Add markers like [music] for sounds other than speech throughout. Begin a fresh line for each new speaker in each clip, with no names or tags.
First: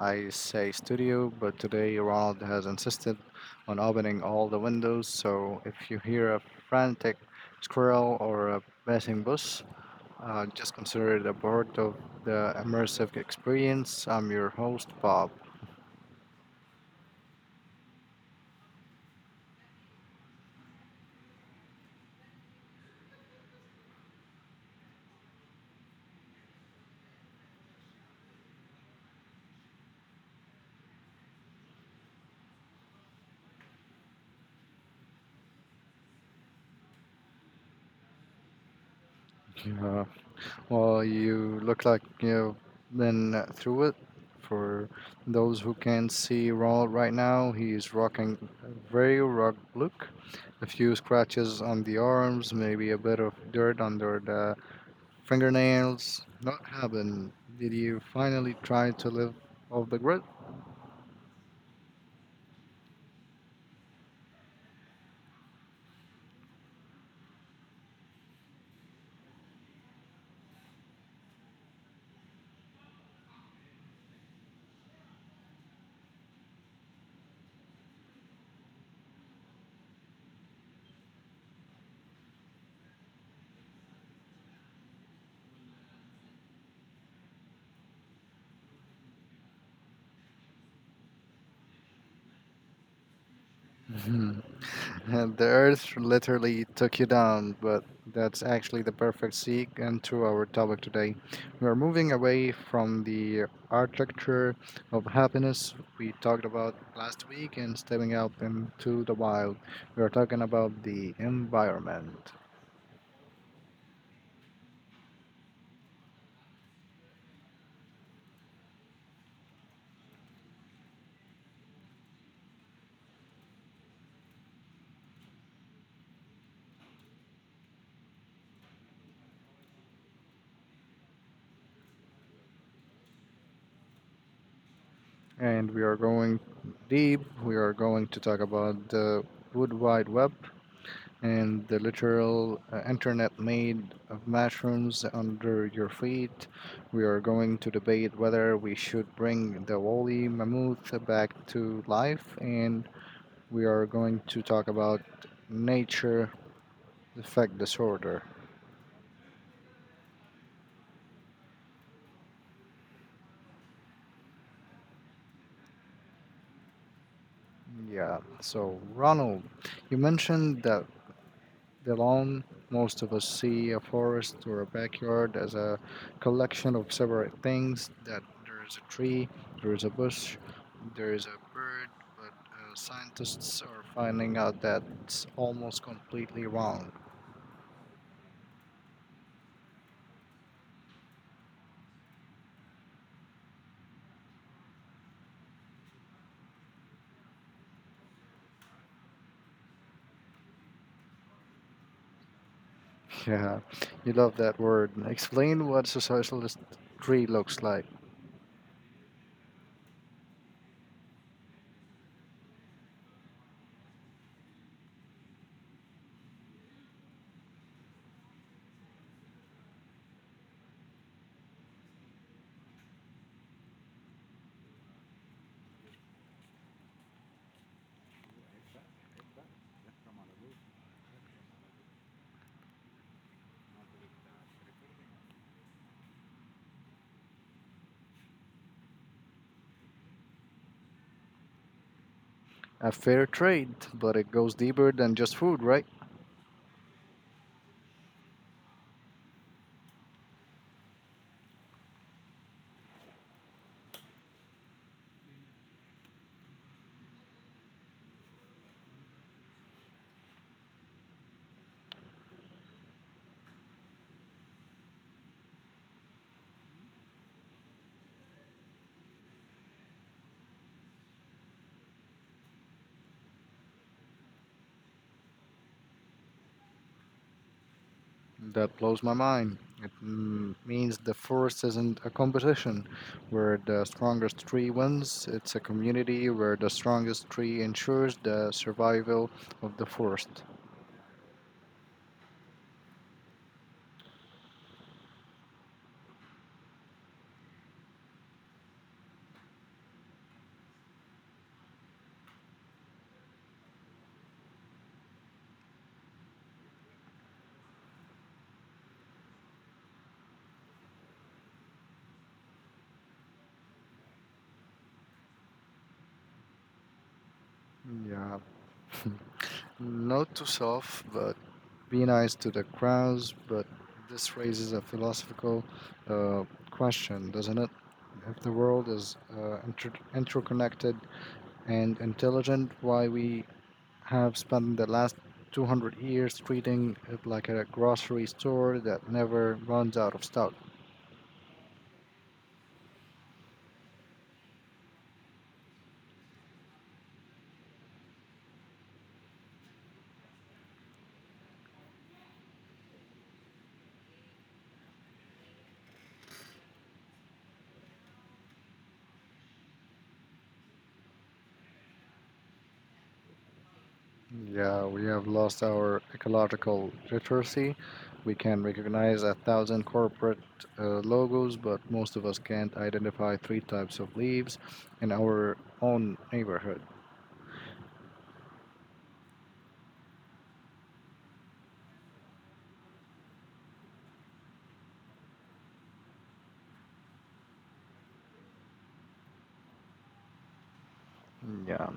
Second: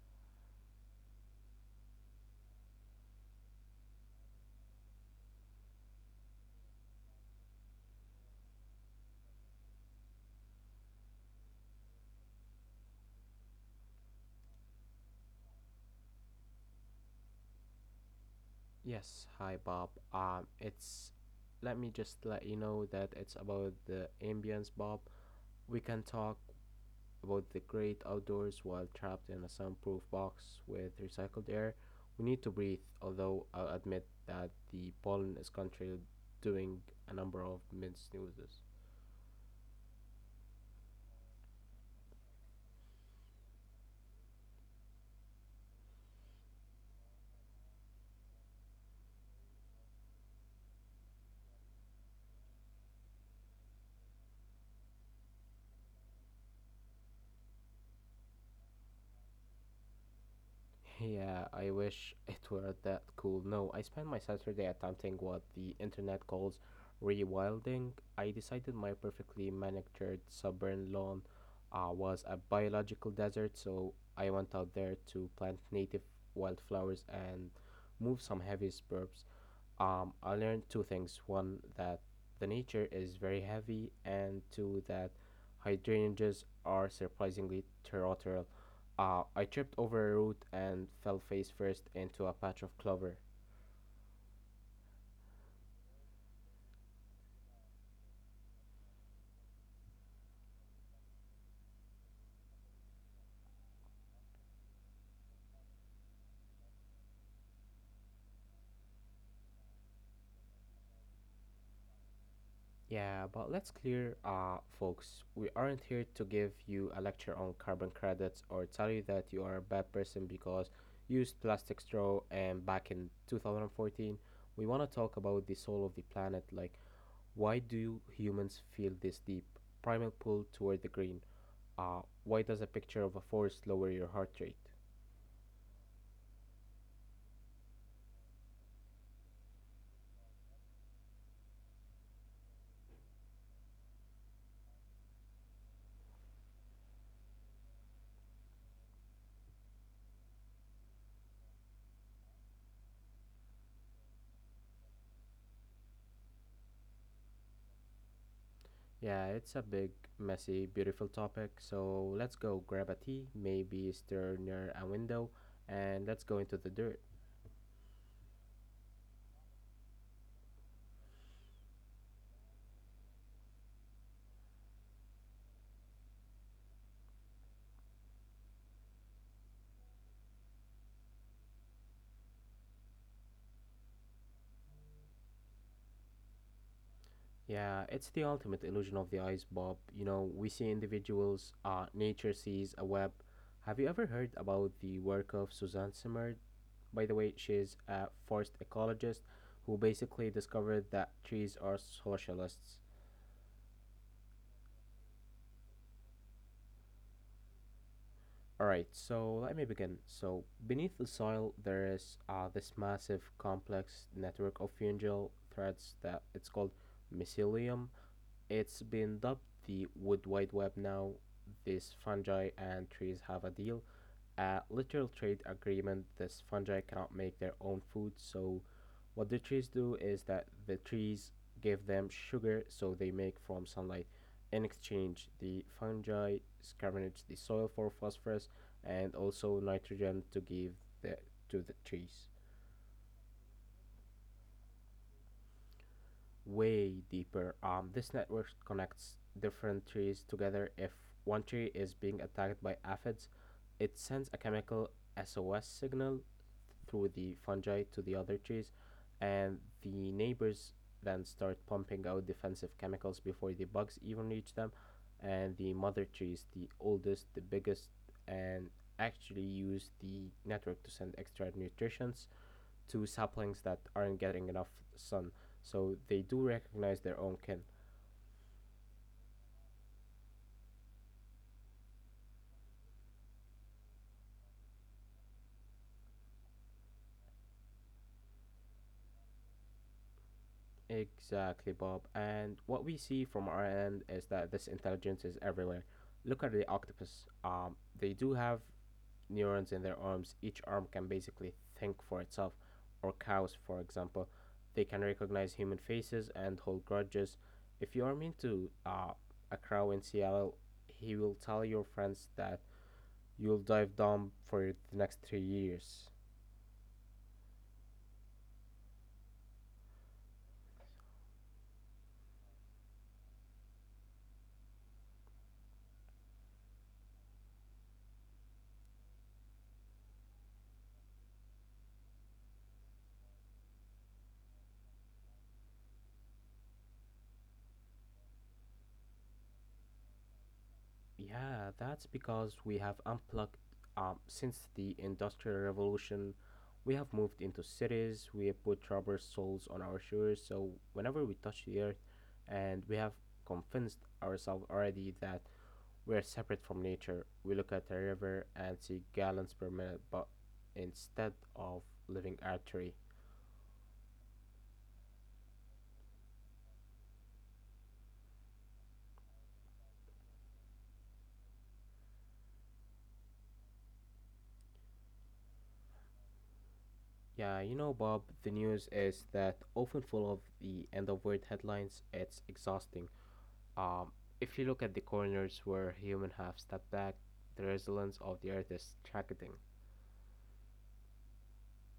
I say studio, but today Ronald has insisted on opening all the windows, so if you hear a frantic squirrel or a passing bus, just consider it a part of the immersive experience. I'm your host, Bob.
Yes, hi Bob. It's let me just let you know that it's about the ambience, Bob. We can talk about the great outdoors while trapped in a soundproof box with recycled air. We need to breathe, although I'll admit that the pollen is currently doing a number of mid snoozes.
Yeah. Well, you look like you've been through it. For those who can't see Ronald right now, he is rocking a very rugged look. A few scratches on the arms, maybe a bit of dirt under the fingernails. What happened? Did you finally try to live off the grid?
Yeah, I wish it were that cool. No, I spent my Saturday attempting what the internet calls rewilding. I decided my perfectly manicured suburban lawn was a biological desert, so I went out there to plant native wildflowers and move some heavy suburbs. I learned two things. One, that the nature is very heavy, and two, that hydrangeas are surprisingly territorial. I tripped over a root and fell face first into a patch of clover.
[laughs] [laughs] And the earth literally took you down, but that's actually the perfect segue into our topic today. We're moving away from the architecture of happiness we talked about last week and stepping out into the wild. We're talking about the environment.
Yeah, but let's clear, folks. We aren't here to give you a lecture on carbon credits or tell you that you are a bad person because you used plastic straw. And back in 2014, we want to talk about the soul of the planet, like why do humans feel this deep primal pull toward the green? Why does a picture of a forest lower your heart rate?
And we are going deep. We are going to talk about the Wood Wide Web, and the literal internet made of mushrooms under your feet. We are going to debate whether we should bring the woolly mammoth back to life, and we are going to talk about nature effect disorder.
Yeah, it's a big, messy, beautiful topic, so let's go grab a tea, maybe stir near a window, and let's go into the dirt.
Yeah, so Ronald, you mentioned that the lawn, most of us see a forest or a backyard as a collection of separate things, that there is a tree, there is a bush, there is a bird, but scientists are finding out that's almost completely wrong. [laughs]
Yeah, it's the ultimate illusion of the eyes, Bob. You know, we see individuals, nature sees a web. Have you ever heard about the work of Suzanne Simard? By the way, she's a forest ecologist who basically discovered that trees are socialists.
Yeah, you love that word. Explain what a socialist tree looks like.
Alright, so let me begin. So, beneath the soil, there is this massive complex network of fungal threads that it's called mycelium. It's been dubbed the Wood Wide Web now. These fungi and trees have a deal, a literal trade agreement. This fungi cannot make their own food, so what the trees do is that the trees give them sugar, so they make from sunlight. In exchange, the fungi scavenge the soil for phosphorus and also nitrogen to give the to the trees.
A fair trade, but it goes deeper than just food, right?
Way deeper. This network connects different trees together. If one tree is being attacked by aphids, it sends a chemical SOS signal through the fungi to the other trees, and the neighbors then start pumping out defensive chemicals before the bugs even reach them. And the mother trees, the oldest, the biggest, and actually use the network to send extra nutrients to saplings that aren't getting enough sun. So they do recognize their own kin.
That blows my mind. It means the forest isn't a competition where the strongest tree wins, it's a community where the strongest tree ensures the survival of the forest.
Exactly, Bob. And what we see from our end is that this intelligence is everywhere. Look at the octopus. They do have neurons in their arms. Each arm can basically think for itself, or cows, for example. They can recognize human faces and hold grudges. If you are mean to a crow in Seattle, he will tell your friends that you'll dive dumb for the next 3 years.
Yeah, note to self, but be nice to the crows, but this raises a philosophical uh, question, doesn't it? If the world is interconnected and intelligent, why we have spent the last 200 years treating it like a grocery store that never runs out of stock.
Yeah, that's because we have unplugged since the Industrial Revolution. We have moved into cities, we have put rubber soles on our shoes, so whenever we touch the earth, and we have convinced ourselves already that we're separate from nature. We look at a river and see gallons per minute, but instead of living artery.
Yeah, we have lost our ecological literacy. We can recognize a thousand corporate logos, but most of us can't identify three types of leaves in our own neighborhood.
Yeah, you know, Bob, the news is that often full of the end of world headlines. It's exhausting. Um, if you look at the corners where humans have stepped back, the resilience of the earth is tragedy.
Yeah.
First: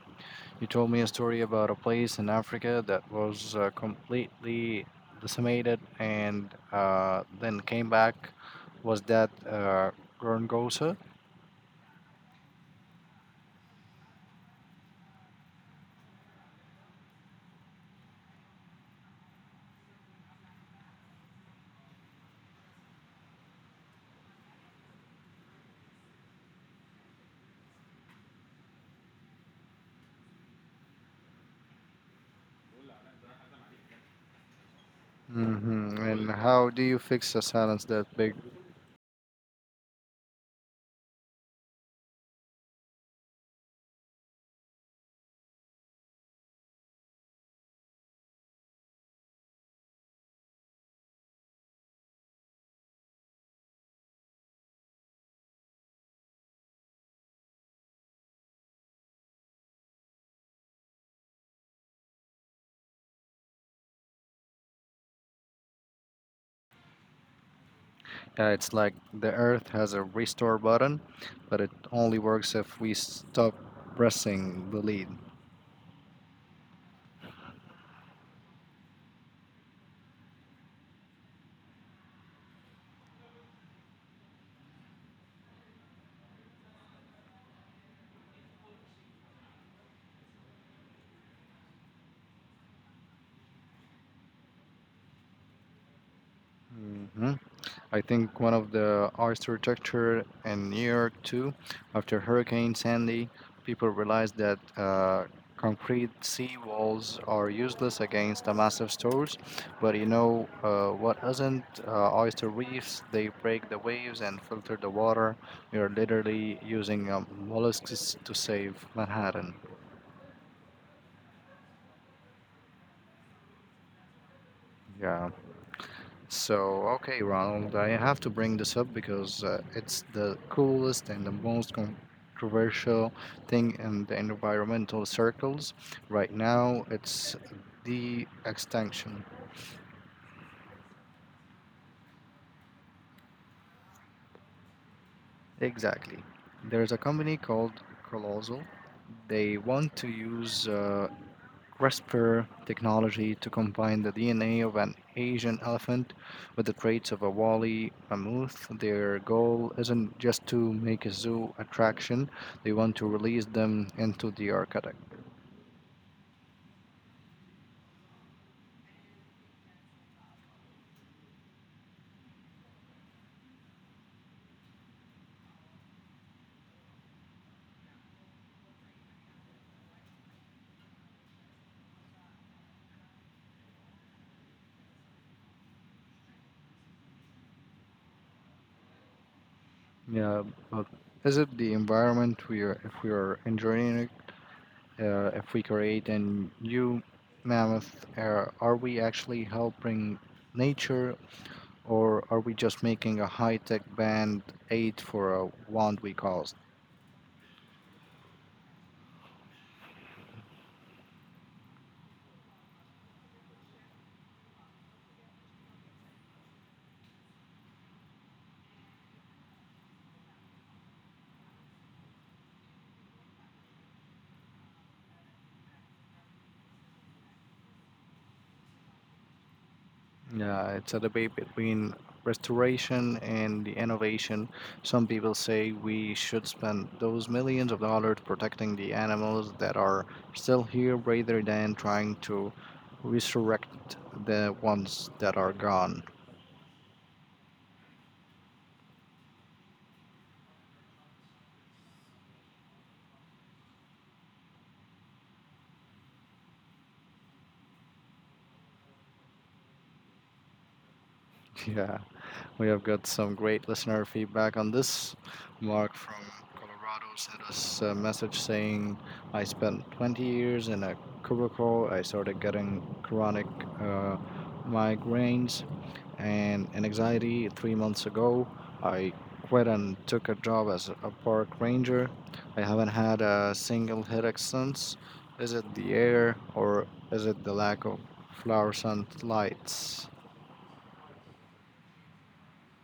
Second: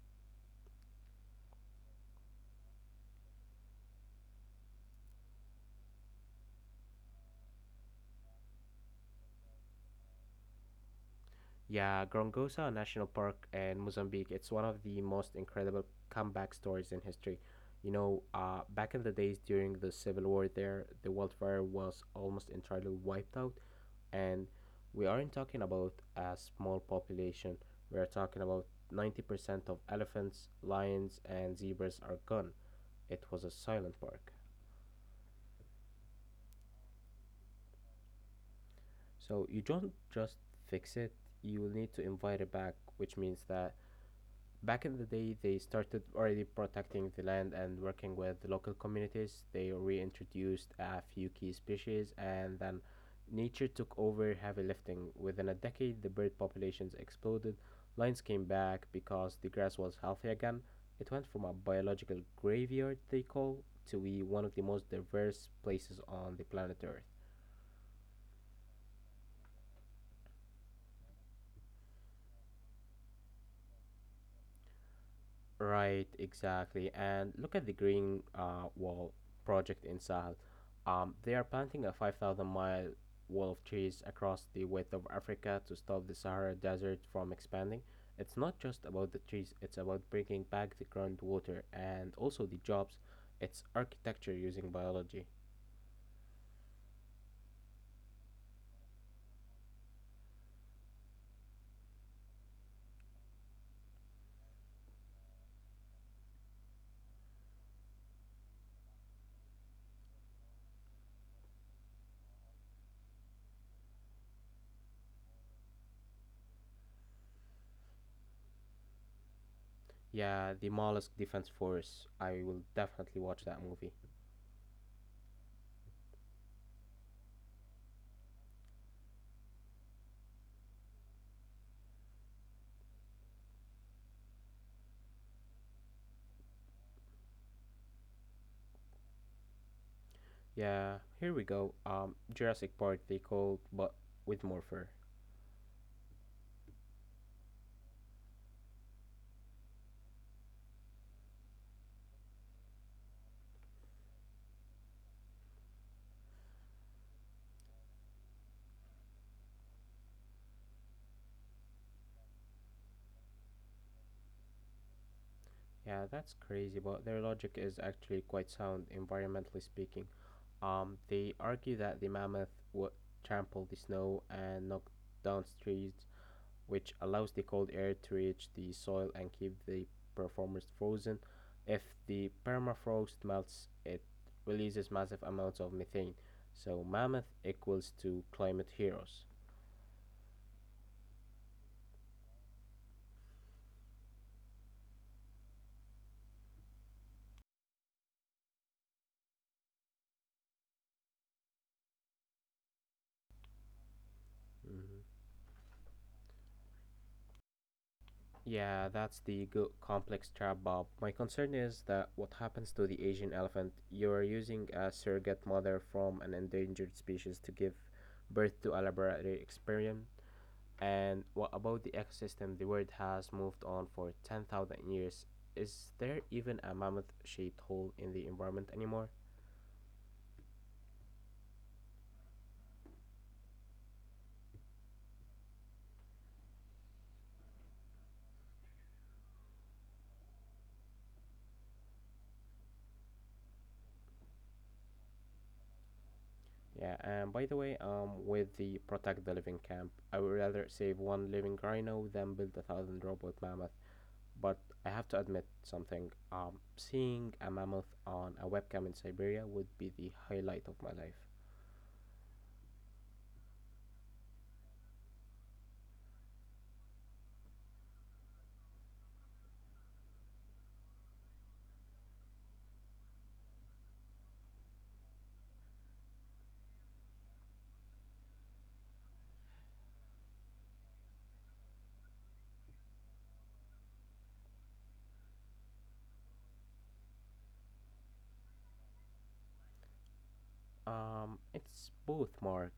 You told me a story about a place in Africa that was completely decimated and then came back. Was that Gorongosa?
Yeah, Grongosa National Park in Mozambique, it's one of the most incredible comeback stories in history. You know, back in the days during the civil war there, the wildfire was almost entirely wiped out, and we aren't talking about a small population. We are talking about 90% of elephants, lions, and zebras are gone. It was a silent park.
Hmm. And how do you fix a silence that big?
So you don't just fix it, you will need to invite it back, which means that back in the day they started already protecting the land and working with the local communities. They reintroduced a few key species and then nature took over heavy lifting. Within a decade, the bird populations exploded. Lions came back because the grass was healthy again. It went from a biological graveyard, they call, to be one of the most diverse places on the planet Earth.
It's like the earth has a restore button, but it only works if we stop pressing the lead.
Right, exactly. And look at the Green Wall project in Sahel. They are planting a 5,000 mile wall of trees across the width of Africa to stop the Sahara Desert from expanding. It's not just about the trees, it's about bringing back the groundwater and also the jobs. It's architecture using biology.
Hmm. I think one of the architecture in New York too, after Hurricane Sandy, people realized that concrete sea walls are useless against the massive storms. But you know what isn't? Oyster reefs, they break the waves and filter the water. You're literally using mollusks to save Manhattan.
Yeah, the Mollusk Defense Force. I will definitely watch that movie.
Yeah. So, okay, Ronald, I have to bring this up because it's the coolest and the most controversial thing in the environmental circles. Right now, it's the extinction.
Yeah, here we go. Jurassic Park, they called, but with more fur.
Exactly. There's a company called Colossal. They want to use CRISPR technology to combine the DNA of an Asian elephant with the traits of a woolly mammoth. Their goal isn't just to make a zoo attraction, they want to release them into the arctic.
Yeah, that's crazy, but their logic is actually quite sound, environmentally speaking. They argue that the mammoth would trample the snow and knock down trees, which allows the cold air to reach the soil and keep the performers frozen. If the permafrost melts, it releases massive amounts of methane. So, mammoth equals to climate heroes.
Yeah, but is it the environment we are, if we are enjoying it, if we create a new mammoth, are we actually helping nature or are we just making a high tech band aid
Mhm.
for a wand we call?
Yeah, that's the complex trap, Bob. My concern is that what happens to the Asian elephant? You are using a surrogate mother from an endangered species to give birth to a laboratory experiment. And what about the ecosystem? The world has moved on for 10,000 years. Is there even a mammoth shaped hole in the environment anymore?
Yeah, it's a debate between restoration and the innovation. Some people say we should spend those millions of dollars protecting the animals that are still here rather than trying to resurrect the ones that are gone. [laughs]
Yeah, and by the way, with the Protect the Living camp, I would rather save one living rhino than build a thousand robot mammoths. But I have to admit something. Seeing a mammoth on a webcam in Siberia would be the highlight of my life.
Yeah, we have got some great listener feedback on this. Mark from Colorado sent us a message saying, I spent 20 years in a cubicle. I started getting chronic uh, migraines and in anxiety 3 months ago. I quit and took a job as a park ranger. I haven't had a single headache since. Is it the air, or is it the lack of fluorescent lights?
It's both, Mark.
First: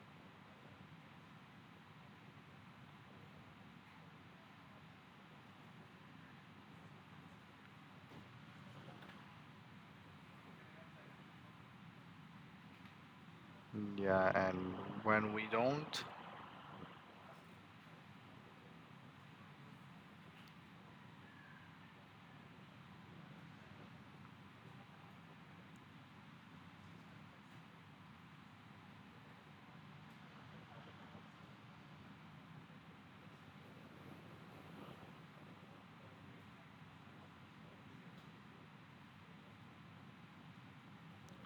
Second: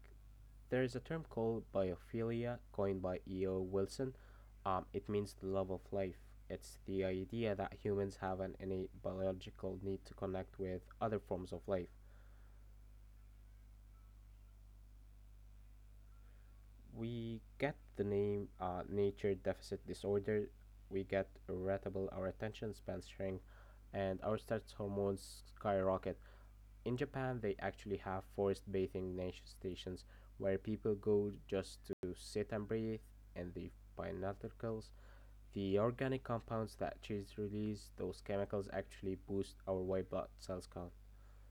There is a term called biophilia coined by E.O. Wilson. It means the love of life. It's the idea that humans have an innate biological need to connect with other forms of life.
Yeah, and when we don't.
We get the name nature deficit disorder, we get irritable, our attention spans shrink, and our stress hormones skyrocket. In Japan, they actually have forest bathing nature stations where people go just to sit and breathe and the binoculars. The organic compounds that trees release, those chemicals actually boost our white blood cells count.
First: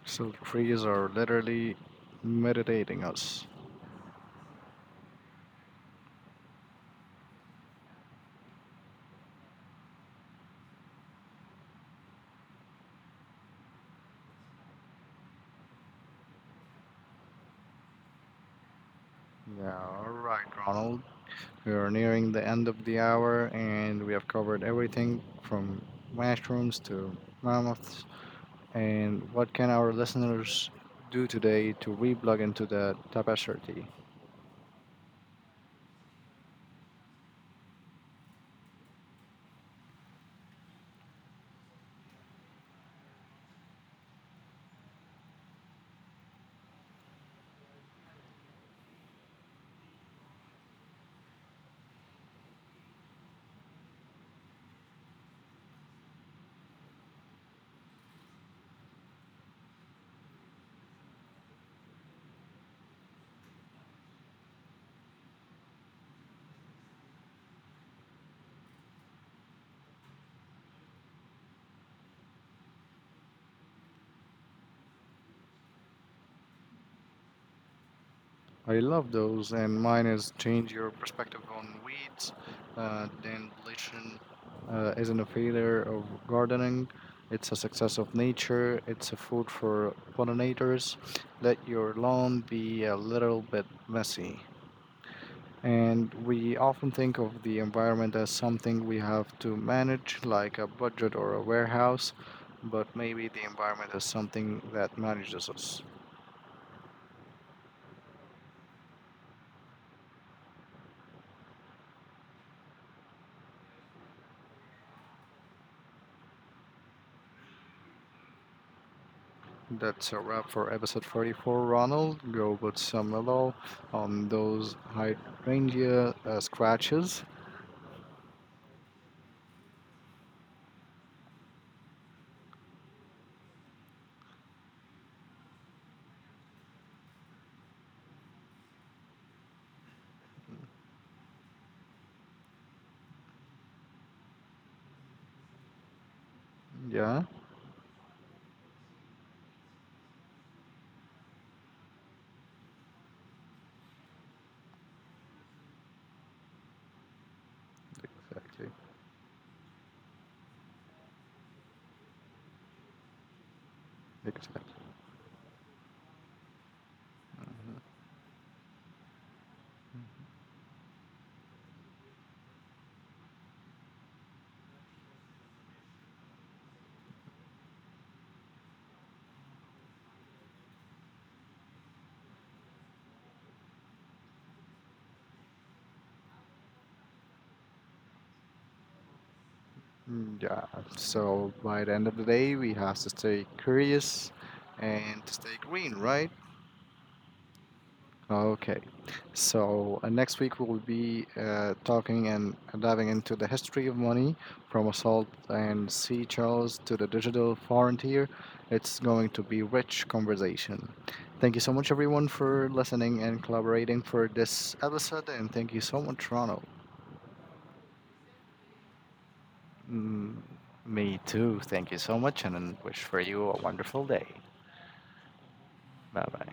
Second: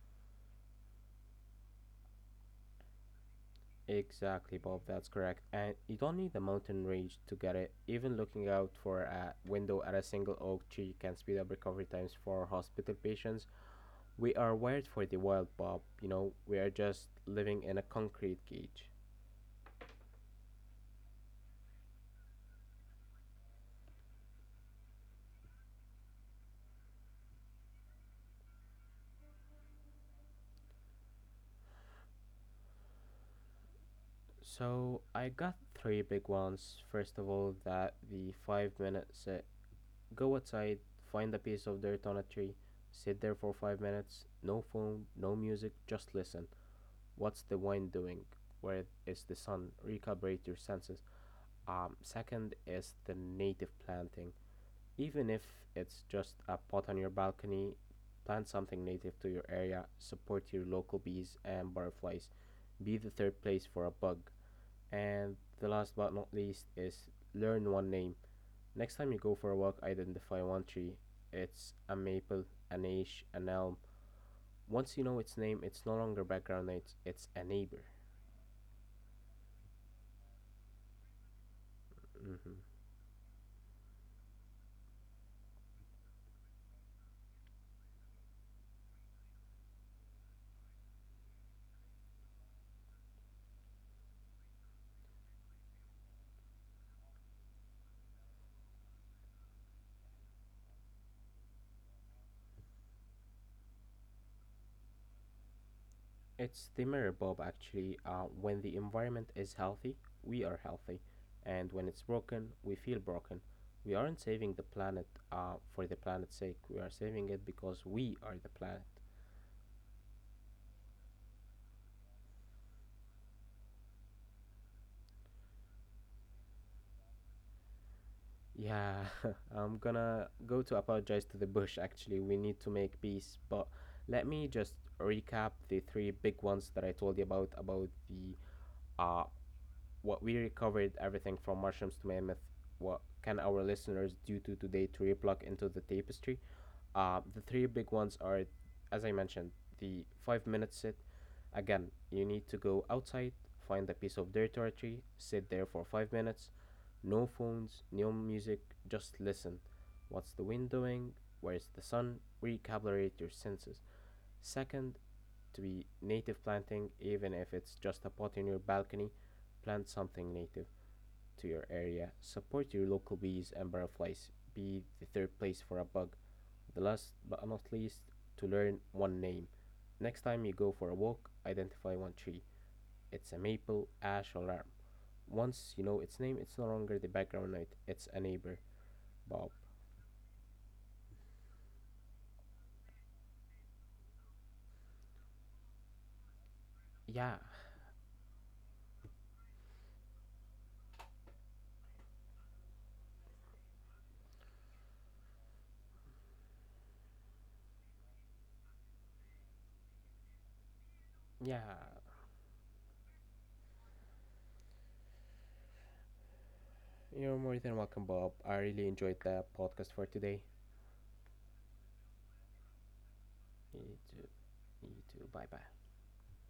So trees are literally meditating us.
Exactly, Bob. That's correct. And you don't need a mountain range to get it. Even looking out for a window at a single oak tree can speed up recovery times for hospital patients. We are wired for the wild, Bob. You know, we are just living in a concrete cage.
Yeah, all right, Ronald, we are nearing the end of the hour and we have covered everything from mushrooms to mammoths. And what can our listeners do today to reblog into the tapestry?
So I got three big ones. First of all, that the 5 minute set. Go outside, find a piece of dirt on a tree, sit there for 5 minutes. No phone, no music, just listen. What's the wind doing? Where is the sun? Recalibrate your senses. Second is the native planting. Even if it's just a pot on your balcony, plant something native to your area, support your local bees and butterflies, be the third place for a bug. And the last but not least is learn one name. Next time you go for a walk, identify one tree. It's a maple, an ash, an elm. Once you know its name, it's no longer background noise, it's a neighbor.
I love those, and mine is change your perspective on weeds,
Hmm.
then deletion isn't a failure of gardening. It's a success of nature. It's a food for pollinators. Let your lawn be a little bit messy. And we often think of the environment as something we have to manage, like a budget or a warehouse, but maybe the environment is something that manages us.
It's the mirror, Bob, actually. When the environment is healthy, we are healthy. And when it's broken, we feel broken. We aren't saving the planet for the planet's sake. We are saving it because we are the planet.
That's a wrap for episode 44, Ronald. Go put some mellow on those hydrangea scratches.
Yeah, [laughs] I'm gonna go to apologize to the bush, actually. We need to make peace. But let me just recap the three big ones that I told you about the uh, what we recovered everything from mushrooms to mammoth. What can our listeners do to today to replug into the tapestry?
Yeah,
The three big ones are, as I mentioned, the 5 minute sit. Again, you need to go outside, find a piece of dirt or a tree, sit there for 5 minutes. No phones, no music,
exactly.
just listen. What's the wind doing? Where's the sun? Recalibrate your senses.
Exactly.
Second, to be native planting, even if it's just a pot in your balcony, plant something native to your area. Support your local bees and butterflies. Be the third place for a bug. The last but not least, to learn one name. Next time you go for a walk, identify one tree. It's a maple, ash, or elm. Once you know its name, it's no longer the background noise, it's a neighbor, Bob.
Mhm. Yeah, so by the end of the day, we have to stay curious and to stay green, right?
Yeah,
Okay. So next week we will be talking and diving into the history of money from assault and sea Charles to the digital frontier. It's going to be rich conversation. Thank you
yeah.
so much everyone for listening and collaborating for this episode, and thank you so much Ronald.
You're more than welcome, Bob. I really enjoyed the podcast for
Mm,
today.
me too. Thank you so much and wish for you a
It
wonderful day.
You too. Bye bye.
Bye bye.